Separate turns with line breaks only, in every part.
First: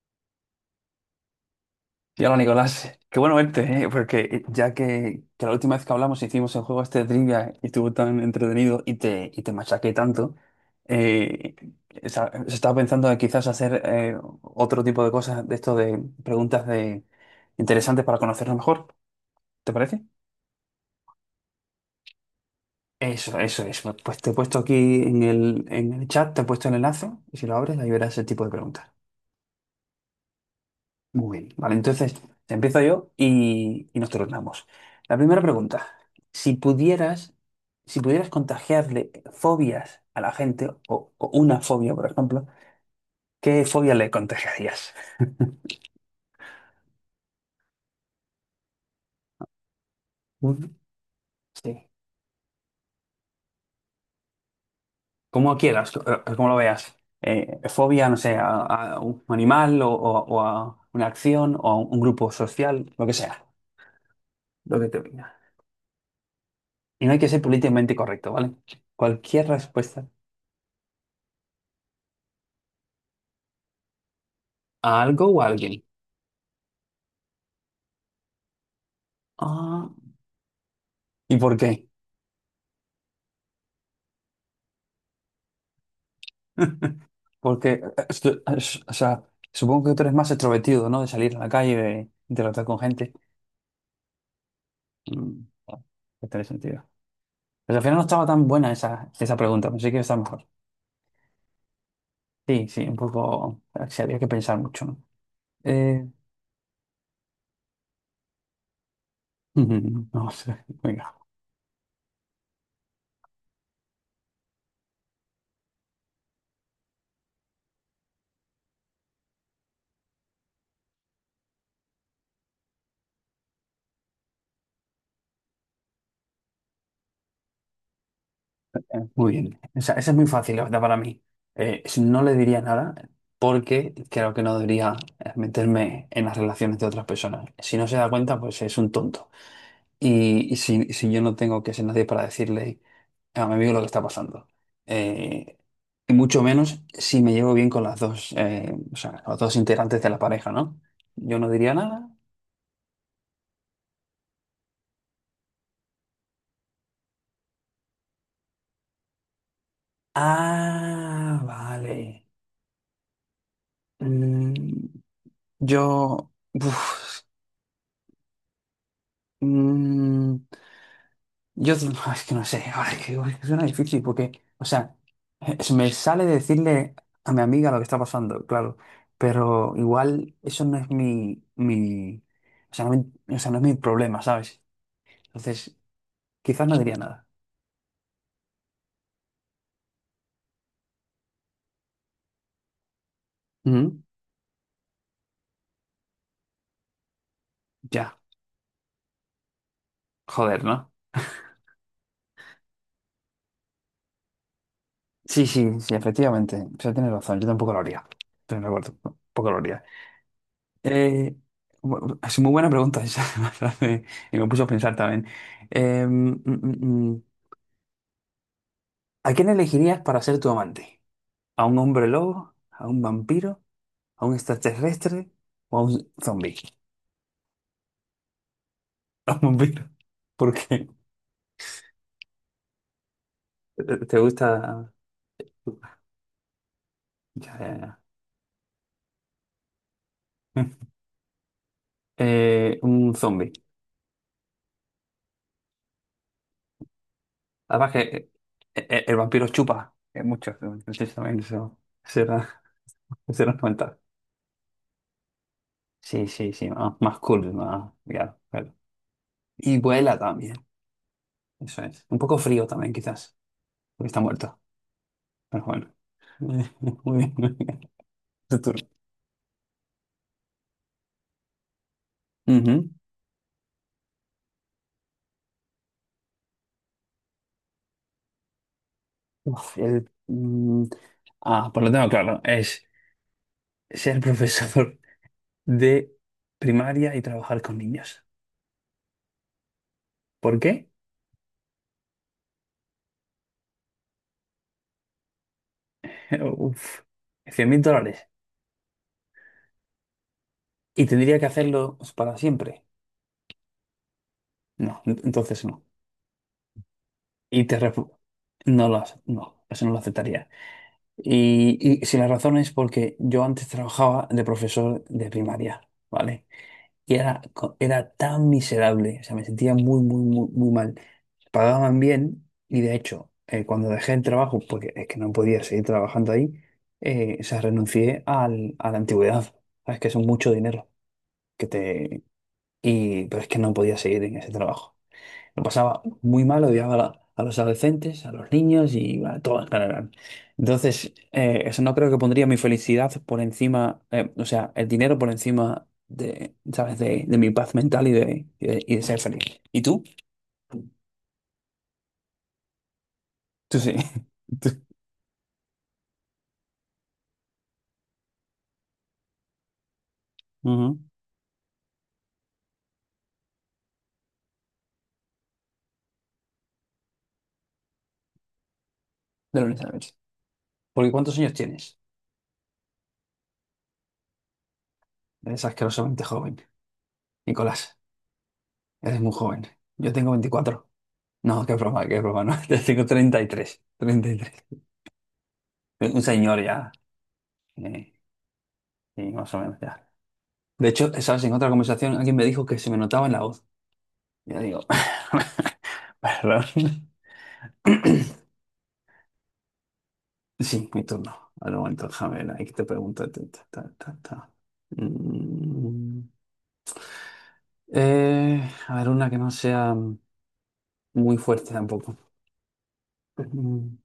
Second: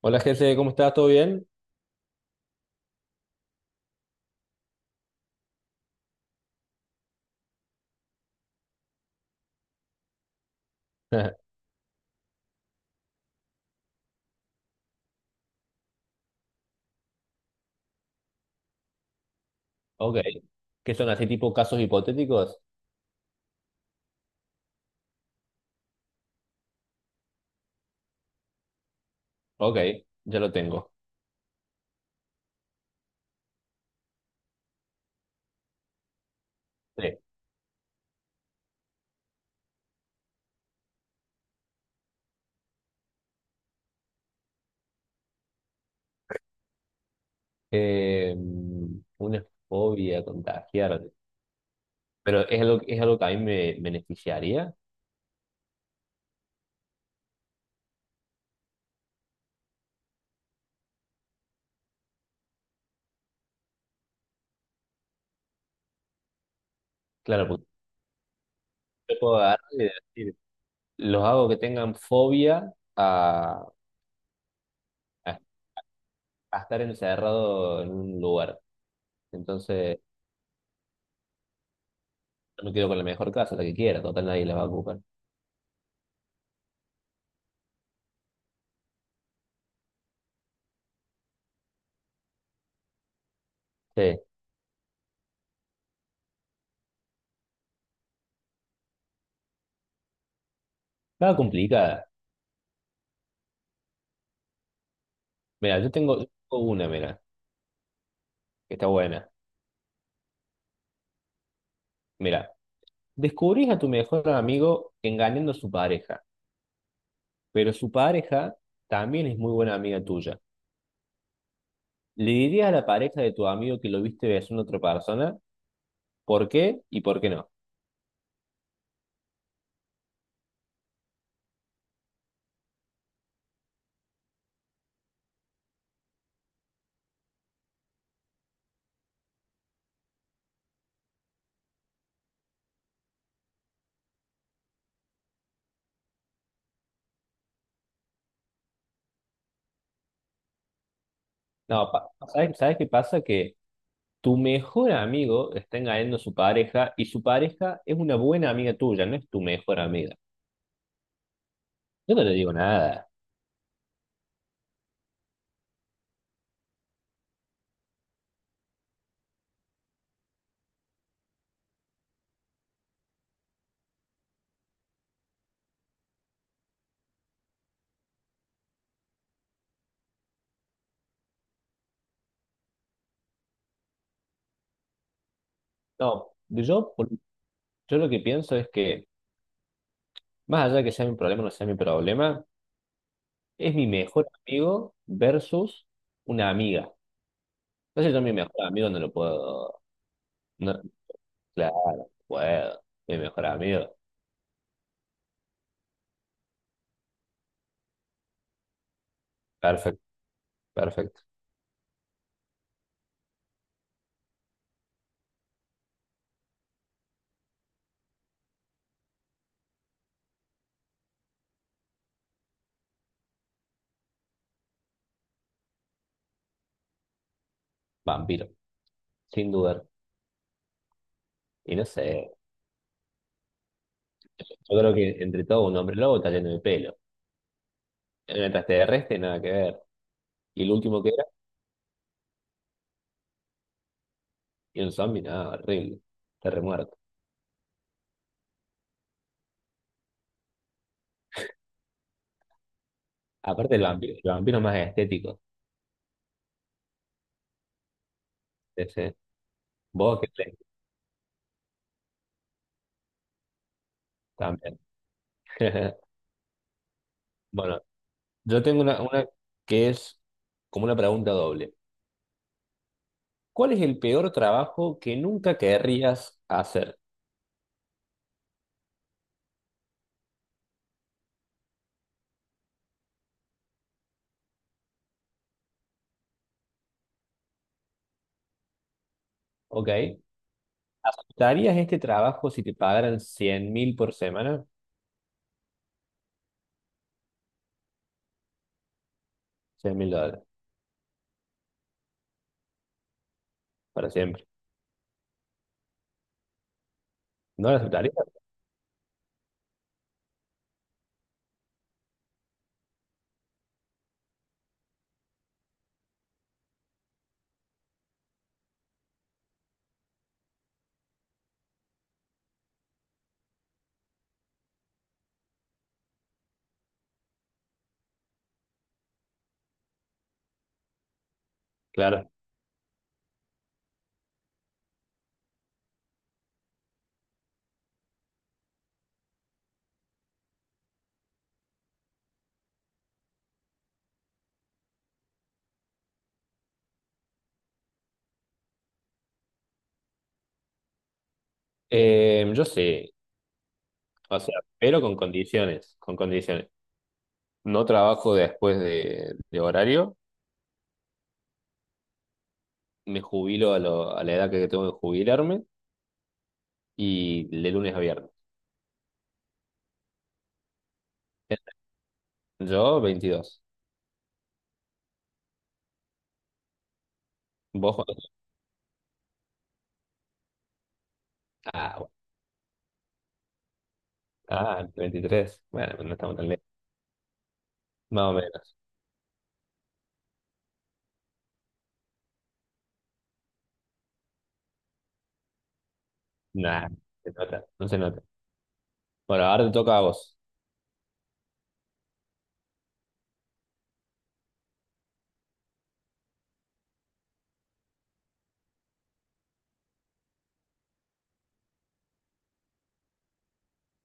Hola, Jesse, ¿cómo estás? ¿Todo bien?
Y hola Nicolás, qué bueno verte, ¿eh? Porque ya que la última vez que hablamos hicimos el juego este de trivia y estuvo tan entretenido y te machaqué tanto, eh, se estaba pensando de quizás hacer otro tipo de cosas de esto de preguntas de interesantes para conocernos mejor, ¿te parece?
Ok. ¿Qué son así tipo casos hipotéticos?
Eso, eso, eso. Pues te he puesto aquí en el chat, te he puesto el enlace y si lo abres ahí verás ese tipo de preguntas.
Ok, ya lo tengo.
Muy bien, vale, entonces empiezo yo y nos turnamos. La primera pregunta, si
Sí.
pudieras, si pudieras contagiarle fobias a la gente, o una fobia, por ejemplo, ¿qué fobia le contagiarías?
Eh, una fobia
Mm.
contagiar.
Sí.
Pero es algo que a mí me beneficiaría.
Como quieras, como lo veas. Fobia, no sé, a un animal, o a una acción o a un grupo social, lo que sea, lo que te venga. Y no hay que ser
Claro, porque
políticamente correcto, ¿vale?
yo puedo
Cualquier
agarrar y
respuesta
decir, los hago que tengan fobia
a algo
a-
o a alguien.
a estar encerrado en un lugar.
Ah,
Entonces,
¿y por qué?
yo me quedo con la mejor casa, la que quiera, total nadie la va a ocupar.
Porque, o sea, supongo que tú eres más extrovertido, ¿no? De salir a la calle, de interactuar con gente.
Sí.
Mm, que tiene sentido. Pero al final no estaba tan buena esa, esa pregunta, pensé que iba a estar mejor.
Estaba complicada.
Sí, sí, un poco, sí, había que pensar mucho, ¿no?
Mira, yo
Eh,
tengo, yo tengo una, mira, que está buena.
no sé, venga.
Mira. Descubrís a tu mejor amigo engañando a su pareja, pero su pareja también es muy buena amiga tuya. ¿Le dirías a la pareja de tu amigo que lo viste besando a otra persona? ¿Por qué y por qué no?
Muy bien. O sea, esa es muy fácil, la verdad, para mí. Si no le diría nada porque creo que no debería, meterme en las relaciones de otras personas. Si no se da cuenta, pues es un tonto. Y si yo no tengo que ser nadie para decirle a mi amigo lo que está pasando. Eh, y mucho menos si me llevo bien con las dos, o sea, los dos integrantes de la pareja, ¿no? Yo no diría
No,
nada.
¿sabes qué pasa? Que tu mejor amigo está engañando a su pareja y su pareja es una buena amiga tuya, no es tu mejor amiga.
Ah,
Yo no
vale.
le digo nada.
Mm, yo. uf, mm, Yo, digo, es que no sé, ahora es que suena difícil porque, o sea, me sale decirle a mi amiga lo que está pasando, claro, pero igual eso no es o sea, no, o sea, no es mi problema, ¿sabes? Entonces,
No,
quizás no diría nada.
yo lo que pienso es que, más allá de que sea mi problema o no sea mi problema, es mi
Ujú.
mejor amigo versus una amiga. Entonces
Ya,
yo a mi mejor amigo no lo puedo.
joder,
No,
¿no?
claro, puedo. Mi mejor amigo.
Sí, sí, sí, efectivamente, o sea, tienes razón, yo tampoco lo haría, estoy de acuerdo, tampoco lo haría.
Perfecto, perfecto.
Eh, es muy buena pregunta esa, me hace- y me puso a pensar también. Em, mm, mm, mm. ¿A quién elegirías para ser tu amante? ¿A un hombre lobo? ¿A un vampiro? ¿A un extraterrestre? ¿O a un zombie?
Vampiro,
A un
sin dudar.
vampiro. ¿Por qué?
Y no sé,
¿Te
yo
gusta?
creo que entre todo un hombre lobo está lleno de pelo.
Ya, ya,
En el extraterrestre nada que ver.
ya.
Y el último que era,
Un zombie.
y un zombie, nada, horrible. Está remuerto.
Además que el vampiro chupa mucho. Entonces también eso será, será una
Aparte el
ventaja.
vampiro, el vampiro más estético.
Sí, sí, sí. Más, más cool. Más, ya, claro.
Ese.
Y vuela
Vos que
también.
te-
Eso es. Un poco frío también, quizás. Porque está muerto.
también.
Pero bueno. Muy bien.
Bueno,
Tu
yo tengo
turno.
una que es como una pregunta doble.
Ujú.
¿Cuál es el peor trabajo que nunca querrías hacer?
Uf, el, mm, ah, Pues lo tengo claro, es ser profesor de primaria y trabajar con niños.
¿Ok?
¿Por qué?
¿Aceptarías este trabajo si te pagaran 100.000 por semana?
Uf, 100 mil dólares.
$100.000,
¿Y tendría que hacerlo para siempre?
para siempre.
No, entonces no. Y
¿No lo
te
aceptarías?
refu- no lo, hace- No, eso no lo aceptaría. Y si la razón es porque yo antes trabajaba de profesor de primaria, ¿vale? Y era tan miserable, o sea, me sentía muy, muy, muy, muy mal. Pagaban bien y de hecho, cuando dejé el trabajo, porque es que no podía seguir trabajando ahí, o sea, renuncié a la antigüedad. Sabes que es mucho dinero que te...
Claro.
Pero es que no podía seguir en ese trabajo. Lo pasaba muy mal, odiaba a los adolescentes, a los niños y bueno, a todo en general. Entonces, eso no creo que pondría mi felicidad por encima, o sea, el dinero por encima de, ¿sabes? De mi paz mental y de ser feliz. ¿Y tú?
Yo sí,
Tú sí.
o sea,
Tú.
pero con condiciones, con condiciones. No trabajo después de horario,
Ujú.
me jubilo a la edad que tengo que jubilarme y de lunes a viernes.
De lunes a noche. Porque ¿cuántos años tienes?
Yo 22.
Eres asquerosamente joven,
¿Vos
Nicolás.
cuántos?
Eres muy joven. Yo tengo 24. No,
Ah, bueno.
qué broma, no. Yo tengo treinta y tres.
Ah, 23. Bueno, no
Un
estamos tan
señor
lejos.
ya. eh,
Más o menos.
sí, más o menos ya. De hecho, sabes, en otra conversación alguien me dijo que se me notaba en la voz. Ya digo, perdón.
Nah, no se nota, no se nota. Bueno, ahora te toca a vos.
Sí, mi turno. Al momento, déjame ver, ahí te pregunto. Ta, ta, ta, ta, ta. Mm, eh, a ver, una que no sea muy fuerte tampoco. Mm,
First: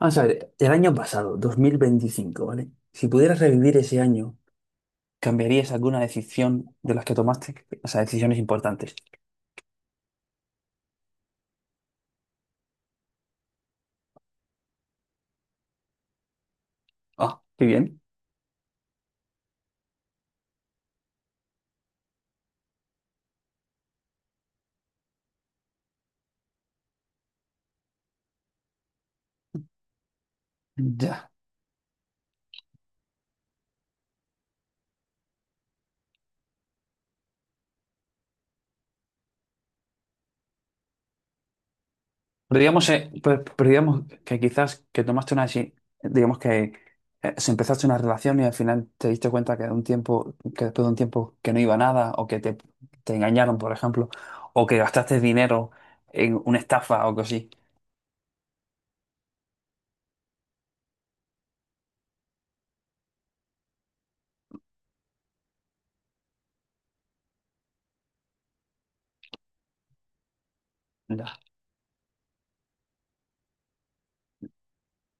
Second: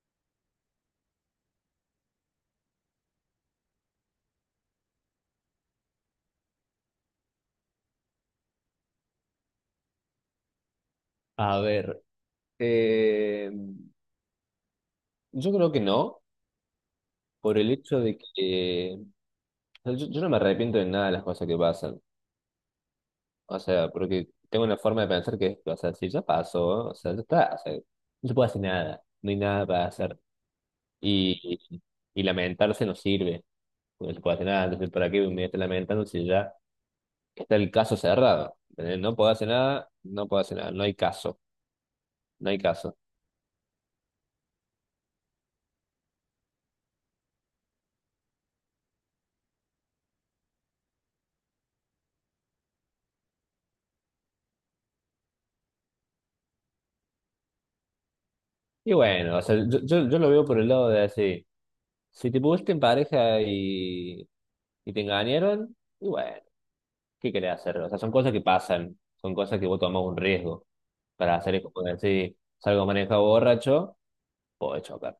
Vamos a ver, el año pasado, 2025, ¿vale? Si pudieras revivir ese año, ¿cambiarías alguna decisión de las que tomaste? O sea, decisiones importantes.
A ver, yo creo que no,
Ah,
por
qué
el
bien.
hecho de que o sea, yo no me arrepiento de nada de las cosas que pasan. O sea, porque tengo una forma de pensar que, es, o sea, si ya pasó, o sea, ya está, o sea, no se puede hacer nada, no hay nada para hacer.
Ya.
Y, y lamentarse no sirve, porque no se puede hacer nada, entonces, ¿para qué me estoy lamentando si ya está el caso cerrado? ¿Entendés? No puedo hacer nada, no puedo hacer nada, no hay caso, no hay
Pero digamos,
caso.
pero digamos que quizás que tomaste digamos que se empezaste una relación y al final te diste cuenta que de un tiempo, que después de un tiempo que no iba a nada, o que te engañaron, por ejemplo, o que gastaste dinero en una estafa o algo así.
Y bueno, o sea, yo lo veo por el lado de así. Si te pusiste en pareja y te engañaron, y bueno, ¿qué querés hacer? O sea, son cosas que pasan, son cosas que vos tomás un riesgo para
Ya,
hacer, es como decir, salgo manejado borracho, puedo chocar,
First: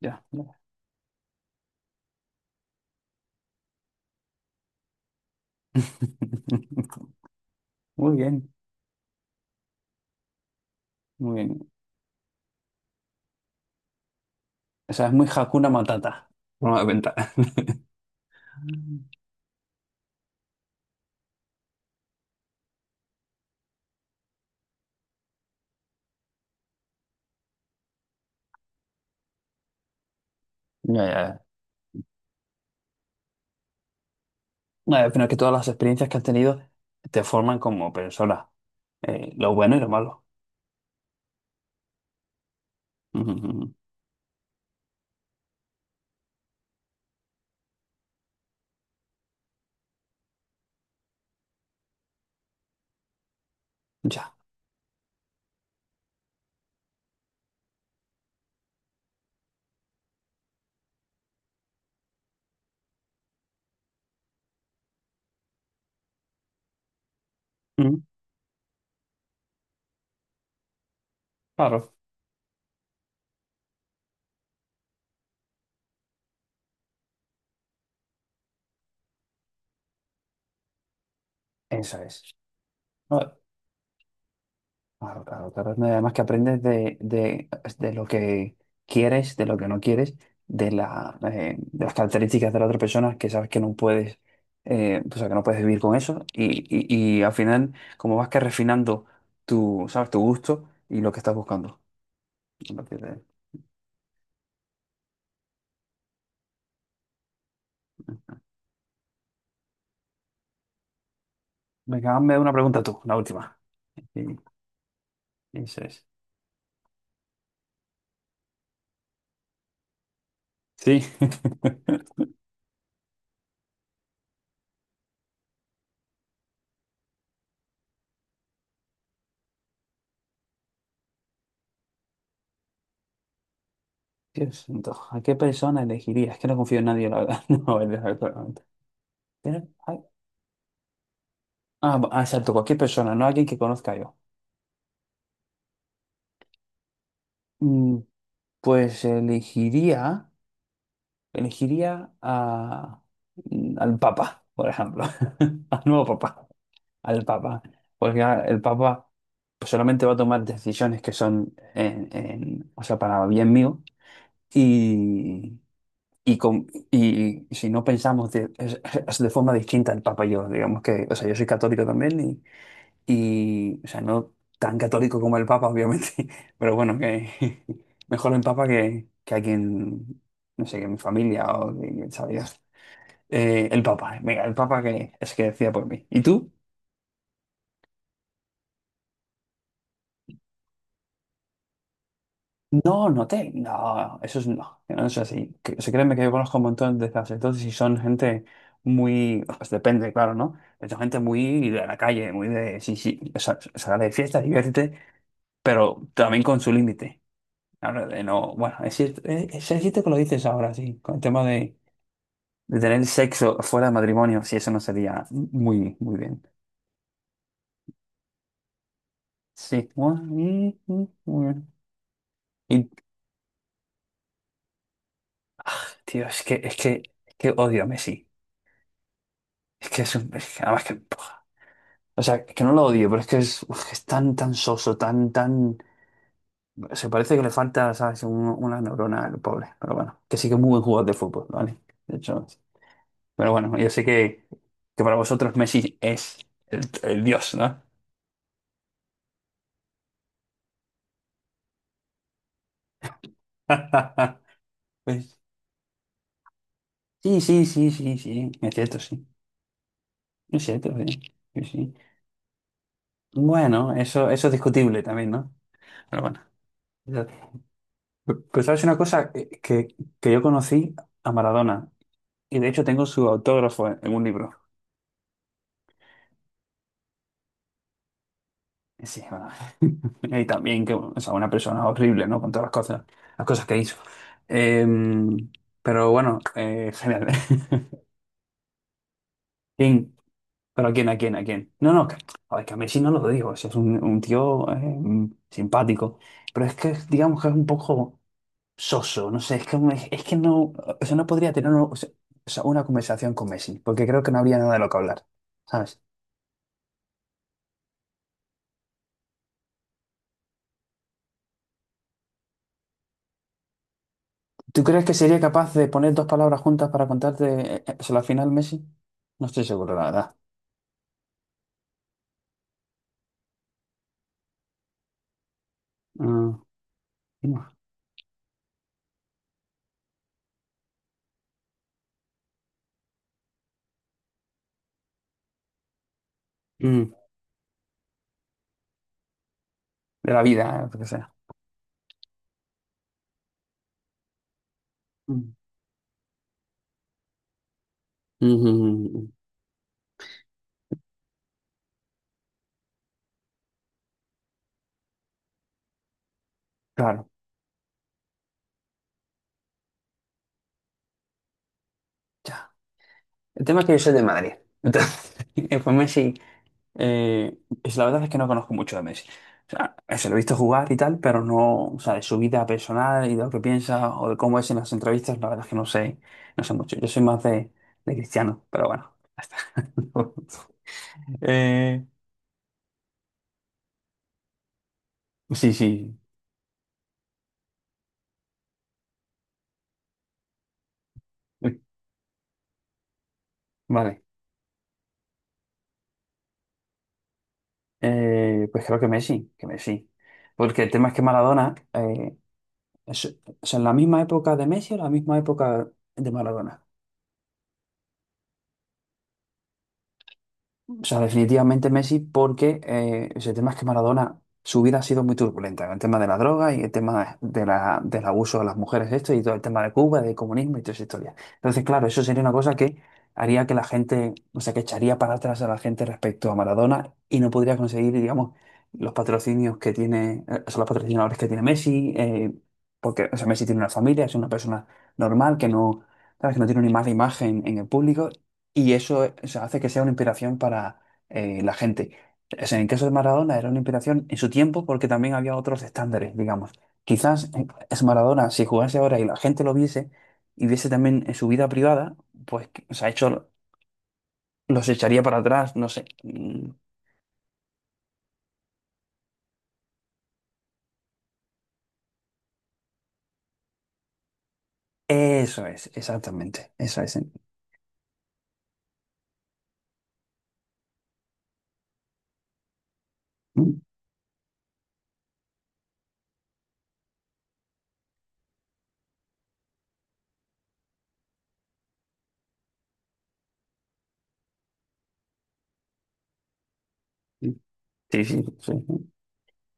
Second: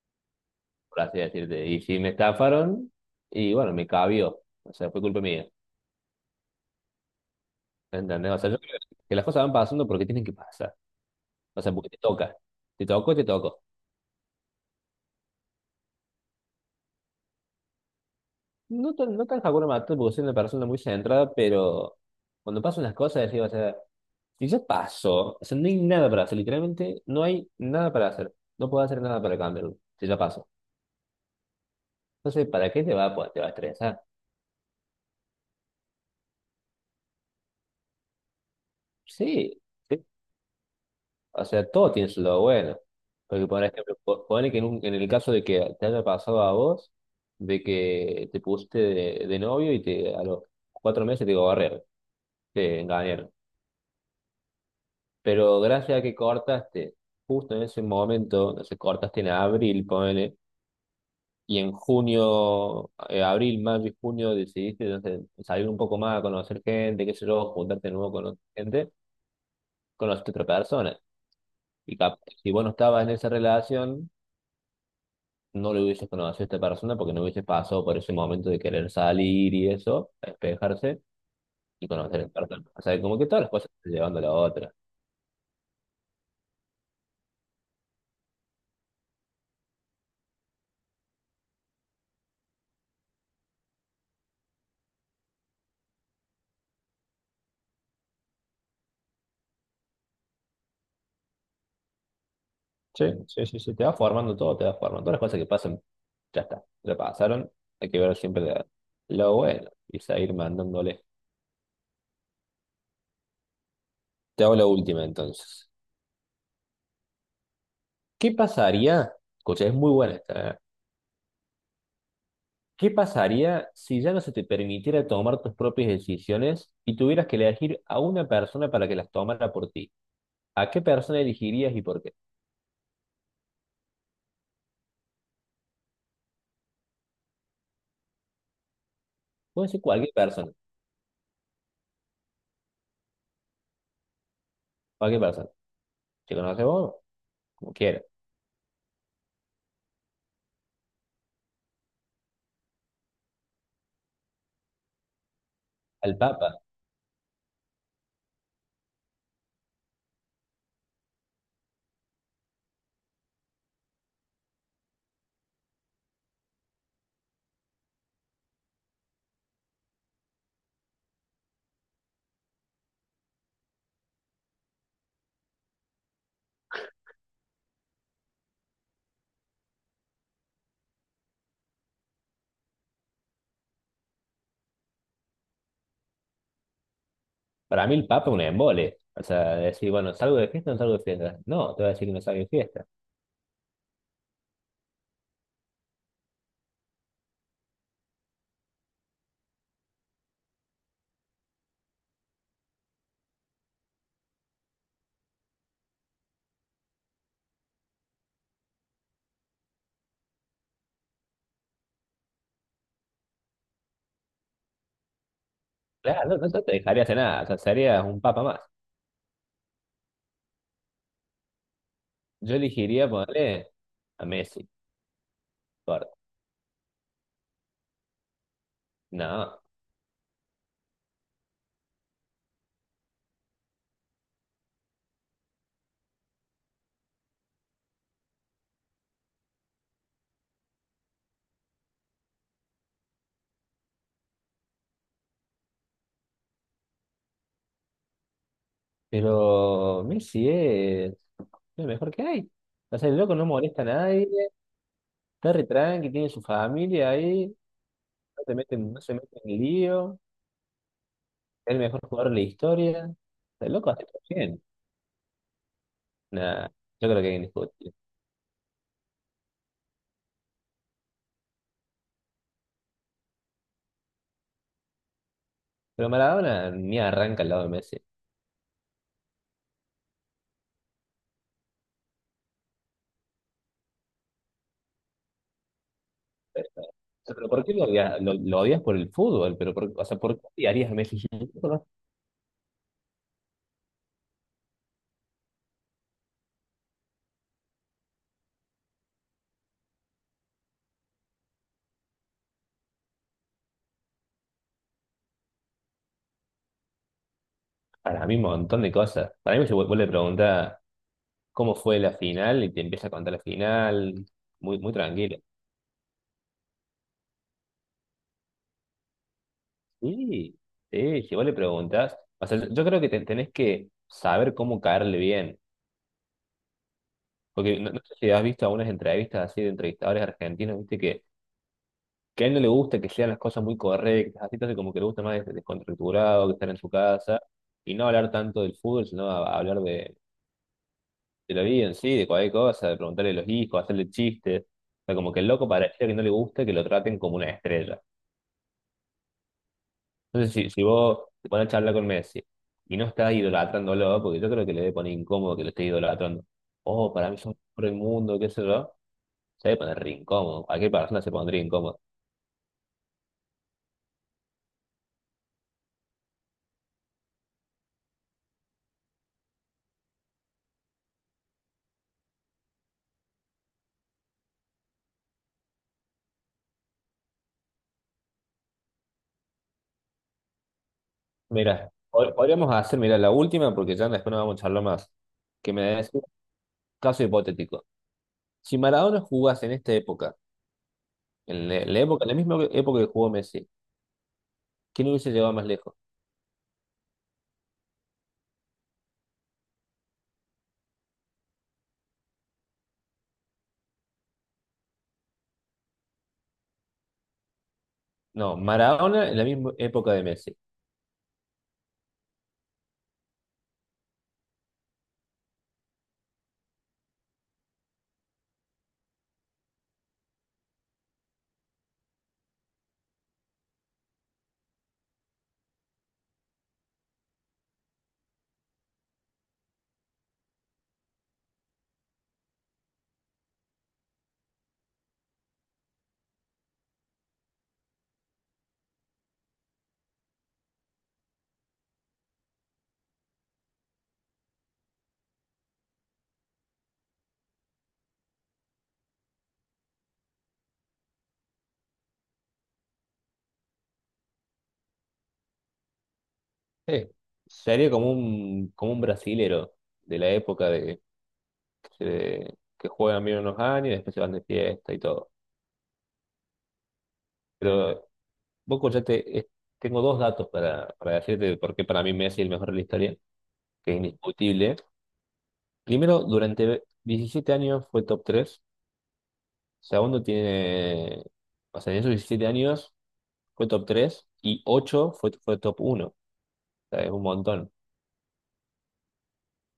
ya, ya.
por así decirte. Y si me estafaron, y bueno, me cabió, o sea, fue culpa mía,
Muy
¿entendés? O sea,
bien,
yo creo que las cosas van pasando porque tienen que pasar,
muy
o
bien.
sea, porque te toca, te tocó, te tocó.
O sea, es muy Hakuna Matata, por una cuenta.
No tan, no tan Hakuna Matata porque soy una persona muy centrada, pero cuando pasan las cosas, decís, o sea, y ya pasó. O sea, no hay nada para hacer. Literalmente no hay nada para hacer. No puedo hacer nada para cambiarlo. Si ya pasó.
Ya, ya,
Entonces, ¿para qué te va a estresar?
ya. Pero es que todas las experiencias que has tenido te forman como persona, lo
Sí,
bueno y lo
sí.
malo.
O sea, todo tiene su lado bueno.
Ujú,
Porque, por
ujú.
ejemplo, ponele que en el caso de que te haya pasado a vos, de que te pusiste de novio y a los 4 meses te engañaron.
Ya.
Pero gracias a que cortaste justo en ese momento, no sé, cortaste en abril, ponele y en junio, abril, mayo y junio decidiste no sé, salir un poco más a conocer gente, qué sé yo, juntarte de
Mm,
nuevo con otra gente, conociste otra persona.
claro.
Y capaz, si vos no estabas en esa relación, no le hubieses conocido a esta persona porque no hubieses pasado por ese momento de querer salir y eso, despejarse y
Eso
conocer
es.
a esta persona. O sea, como que
Ah,
todas las cosas te van llevando a la otra.
claro, claro, claro. No, y además que aprendes de lo que quieres, de lo que no quieres, de las características de la otra persona que sabes que no puedes, o sea, que no puedes vivir con eso. Y al final, como vas que refinando tu, ¿sabes? Tu gusto y lo que estás buscando. A partir
Sí,
ahí.
sí, sí, sí, te va formando todo, te va formando. Todas las cosas que pasan, ya está, ya pasaron. Hay que ver siempre lo bueno y seguir mandándole.
Venga, hazme una pregunta tú, la última. Sí,
Te hago la última entonces.
eso es.
¿Qué pasaría? Escucha, es muy buena esta. ¿Eh?
Sí.
¿Qué pasaría si ya no se te permitiera tomar tus propias decisiones y tuvieras que elegir a una persona para que las tomara por ti? ¿A qué persona elegirías y por qué?
Dios santo, ¿a qué persona elegirías? Es que no confío en nadie, la verdad. No, es verdad. Pero
Puede ser
hay-
cualquier persona,
Ah, ah, exacto, cualquier persona, no alguien que conozca yo.
cualquier persona. Si conoces vos, como quieras.
Mm, Pues elegiría al Papa, por ejemplo, al nuevo
Al
Papa,
Papa.
al Papa, porque ah, el Papa pues, solamente va a tomar decisiones que son, o sea, para bien mío y, y, con- y si no pensamos es de forma distinta el Papa y yo, digamos que, o sea, yo soy católico también. Y, o sea, no tan católico como el Papa, obviamente, pero bueno, que mejor el Papa que alguien, no sé, que mi familia o que sabe Dios. El Papa, venga, el Papa que es que decía por mí. ¿Y tú?
Para mí el Papa es un embole. O sea, decir, bueno, ¿salgo de fiesta o no salgo de fiesta? No, te voy a decir que no salgo de fiesta.
No, no te, no, eso es no, no es así. Que, o sea, créeme que yo conozco un montón de esas, entonces y son gente muy, pues depende, claro, ¿no? Pero son gente muy de la calle, muy de, sí, sí, o sea, sal de fiesta, diviértete, pero también con su límite. Ahora, de no, bueno, es cierto que lo dices ahora, sí, con el tema de tener sexo fuera del matrimonio, sí, eso no sería muy, muy
Claro, no,
bien.
no no te dejaría hacer nada. O sea, serías un Papa más.
Sí, bueno, muy bien.
Yo
Y,
elegiría ponerle a Messi. por-
tío, es que odio a Messi.
No,
Es que es un, es que además que, puf. O sea, que no lo odio, pero es que es, que es tan, tan soso, tan, tan, se parece que le falta, ¿sabes? Una neurona al pobre, pero bueno, que sí que es muy buen jugador de fútbol, ¿vale? De hecho, sí. Pero bueno, yo sé que para vosotros Messi es el dios, ¿no?
pero Messi es lo mejor que hay. O sea, el loco no molesta a nadie,
Pues
está re tranqui, tiene su familia
sí,
ahí,
sí, sí, sí,
no
sí,
te
es
meten,
cierto,
no se
sí.
meten en lío,
Es cierto, sí. Sí,
es el
sí.
mejor jugador de la historia. O sea, el loco
Bueno,
hace todo
eso es
bien.
discutible también, ¿no? Pero bueno.
Nah, yo creo
Ya.
que es indiscutible.
Pero sabes una cosa que yo conocí a Maradona y de hecho tengo su autógrafo en un libro.
Pero Maradona ni arranca al lado de Messi.
Sí, bueno. Y también que, o sea, una persona horrible, ¿no? Con todas las cosas que hizo. Em, pero bueno,
Pero,
genial.
pero ¿por qué lo odias? Lo odias por el fútbol, pero por, o sea, ¿por qué
¿Pero
odiarías
a
a
quién, a
Messi?
quién, a quién? No, no, que, a ver, que a Messi no lo digo, si es un tío, simpático, pero es que digamos que es un poco soso, no sé, es que, es que no, o sea, no podría tener o sea, una conversación con Messi, porque creo que no habría nada de lo que hablar, ¿sabes?
Para mí un montón de cosas. Para mí se vuelve a preguntar cómo fue la final y te empieza a contar la final, muy,
¿Tú
muy
crees que
tranquilo.
sería capaz de poner dos palabras juntas para contarte, o sea, la final, Messi? No estoy seguro, la verdad.
Sí, sí, si vos le preguntás, o sea, yo creo que tenés que saber cómo caerle bien,
Mm,
porque no sé si has visto algunas entrevistas así de entrevistadores argentinos, viste que a él no le gusta que sean las cosas muy correctas, así entonces como que le gusta más descontracturado, que estar en su
mm.
casa, y no hablar tanto del fútbol, sino a hablar de,
De la vida, lo que sea.
de la vida en sí, de cualquier cosa, de preguntarle a los hijos, hacerle chistes, o sea, como que el
Mm,
loco parecía que no le gusta que lo traten como una estrella.
mm, mm, mm, mm.
Entonces, si vos te pones a charlar con Messi y no estás idolatrándolo, porque yo creo que le debe poner incómodo que lo estés idolatrando. Oh,
Claro,
para mí es por el mundo, qué sé yo. Se debe poner re incómodo. Cualquier persona se pondría incómodo.
ya. El tema es que yo soy de Madrid. Entonces, pues Messi. Eh, la verdad es que no conozco mucho de Messi. O sea, se lo he visto jugar y tal, pero no, o sea, de su vida personal y de lo que piensa o de cómo es en las entrevistas, la verdad es que no sé, no sé mucho. Yo soy más de Cristiano, pero bueno, ya está.
Mira,
Eh,
podríamos hacer, mira, la última, porque ya después no vamos a charlar más.
sí,
Que me des
sí.
un caso hipotético. Si Maradona jugase en esta época,
Uy,
en la misma época que jugó Messi,
vale.
¿quién hubiese llegado más lejos?
Pues creo que Messi. Porque el tema es que Maradona, es, o sea, en la misma época de Messi o la misma época de Maradona.
No, Maradona en la misma época de Messi.
O sea, definitivamente Messi porque ese tema es que Maradona, su vida ha sido muy turbulenta, el tema de la droga y el tema de la, del abuso de las mujeres, esto y todo el tema de Cuba, del comunismo y toda esa historia. Entonces, claro, eso sería una cosa que haría que la gente, o sea, que echaría para atrás a la gente respecto a Maradona y no podría conseguir, digamos, los patrocinios que tiene, o sea, los patrocinadores que tiene Messi, porque, o sea, Messi tiene una familia, es una persona normal que no, sabes, que no tiene una mala imagen en el público y eso, o sea, hace que sea una inspiración para la gente. O sea, en el caso de Maradona era una inspiración en su tiempo porque también había otros estándares, digamos. Quizás es Maradona, si jugase ahora y la gente lo viese y viese también en su vida privada, pues o sea, hecho, los echaría para atrás, no sé.
Sí. Sería como un, brasilero de la época que juegan bien unos años y después se van de fiesta y todo.
Eso es, exactamente. Eso es.
Pero Boca ya te, es- tengo dos datos para decirte de por qué para mí Messi es el mejor de la historia,
Mm,
que es indiscutible. Primero, durante 17 años fue top tres. Segundo, tiene, o sea, en esos 17 años fue top 3 y 8 fue top uno. O sea, es un
mm,
montón,
sí, sí, sí, sí.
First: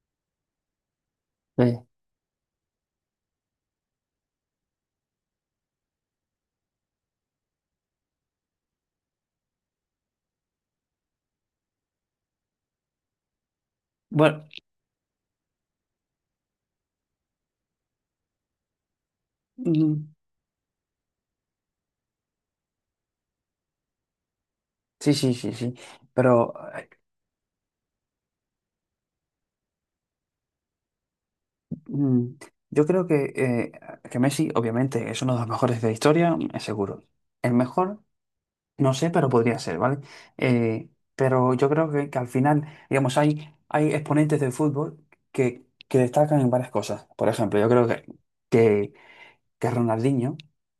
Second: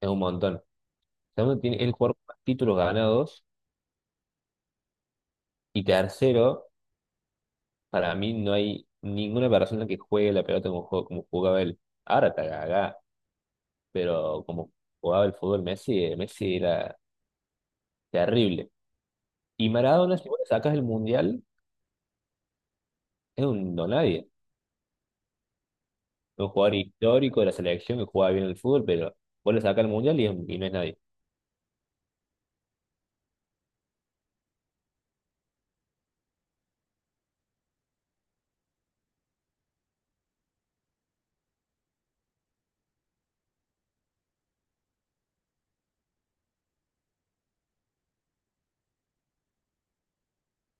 es un montón. Segundo, tiene
Sí.
el jugador con más títulos ganados y tercero. Para mí no hay ninguna persona que juegue la pelota como jugaba él. Ahora está gaga, pero
Bueno,
como jugaba el fútbol Messi, Messi era terrible. Y
mm,
Maradona, si vos le sacas el Mundial, es un no nadie.
sí, sí, sí, sí.
Un
Pero
jugador histórico de la selección que jugaba bien el fútbol, pero vos le sacas el Mundial y no es nadie.
Mm, Yo creo que Messi, obviamente, es uno de los mejores de la historia, es seguro. El mejor, no sé, pero podría ser, ¿vale? Eh, pero yo creo que, al final, digamos, hay exponentes del fútbol que destacan en varias cosas. Por ejemplo, yo creo que, que Ronaldinho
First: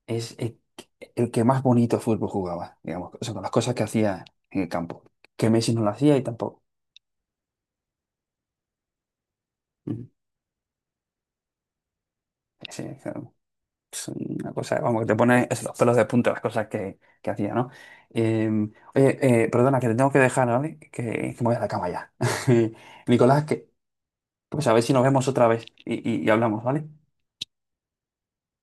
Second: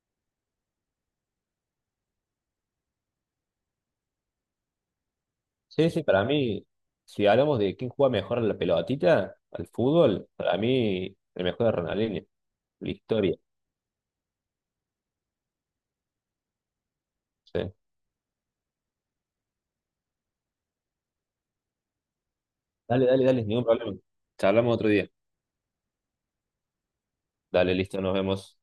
es el que más bonito fútbol jugaba, digamos, o sea, con las cosas que hacía en el campo, que Messi no lo
Sí, sí,
hacía y
para
tampoco.
mí, si hablamos de quién juega mejor a la pelotita, al
Ujú.
fútbol, para mí el mejor es Ronaldinho,
Sí,
la
claro.
historia.
Es una cosa, vamos, que te pone los pelos de punta las cosas que hacía, ¿no?
Sí.
Eh, Oye, perdona, que te tengo que dejar, ¿vale? Que me voy a la cama ya.
Dale, dale,
Nicolás,
dale, ningún
que,
problema.
pues a
Charlamos
ver
otro
si nos
día.
vemos otra vez y hablamos, ¿vale?
Dale, listo, nos vemos.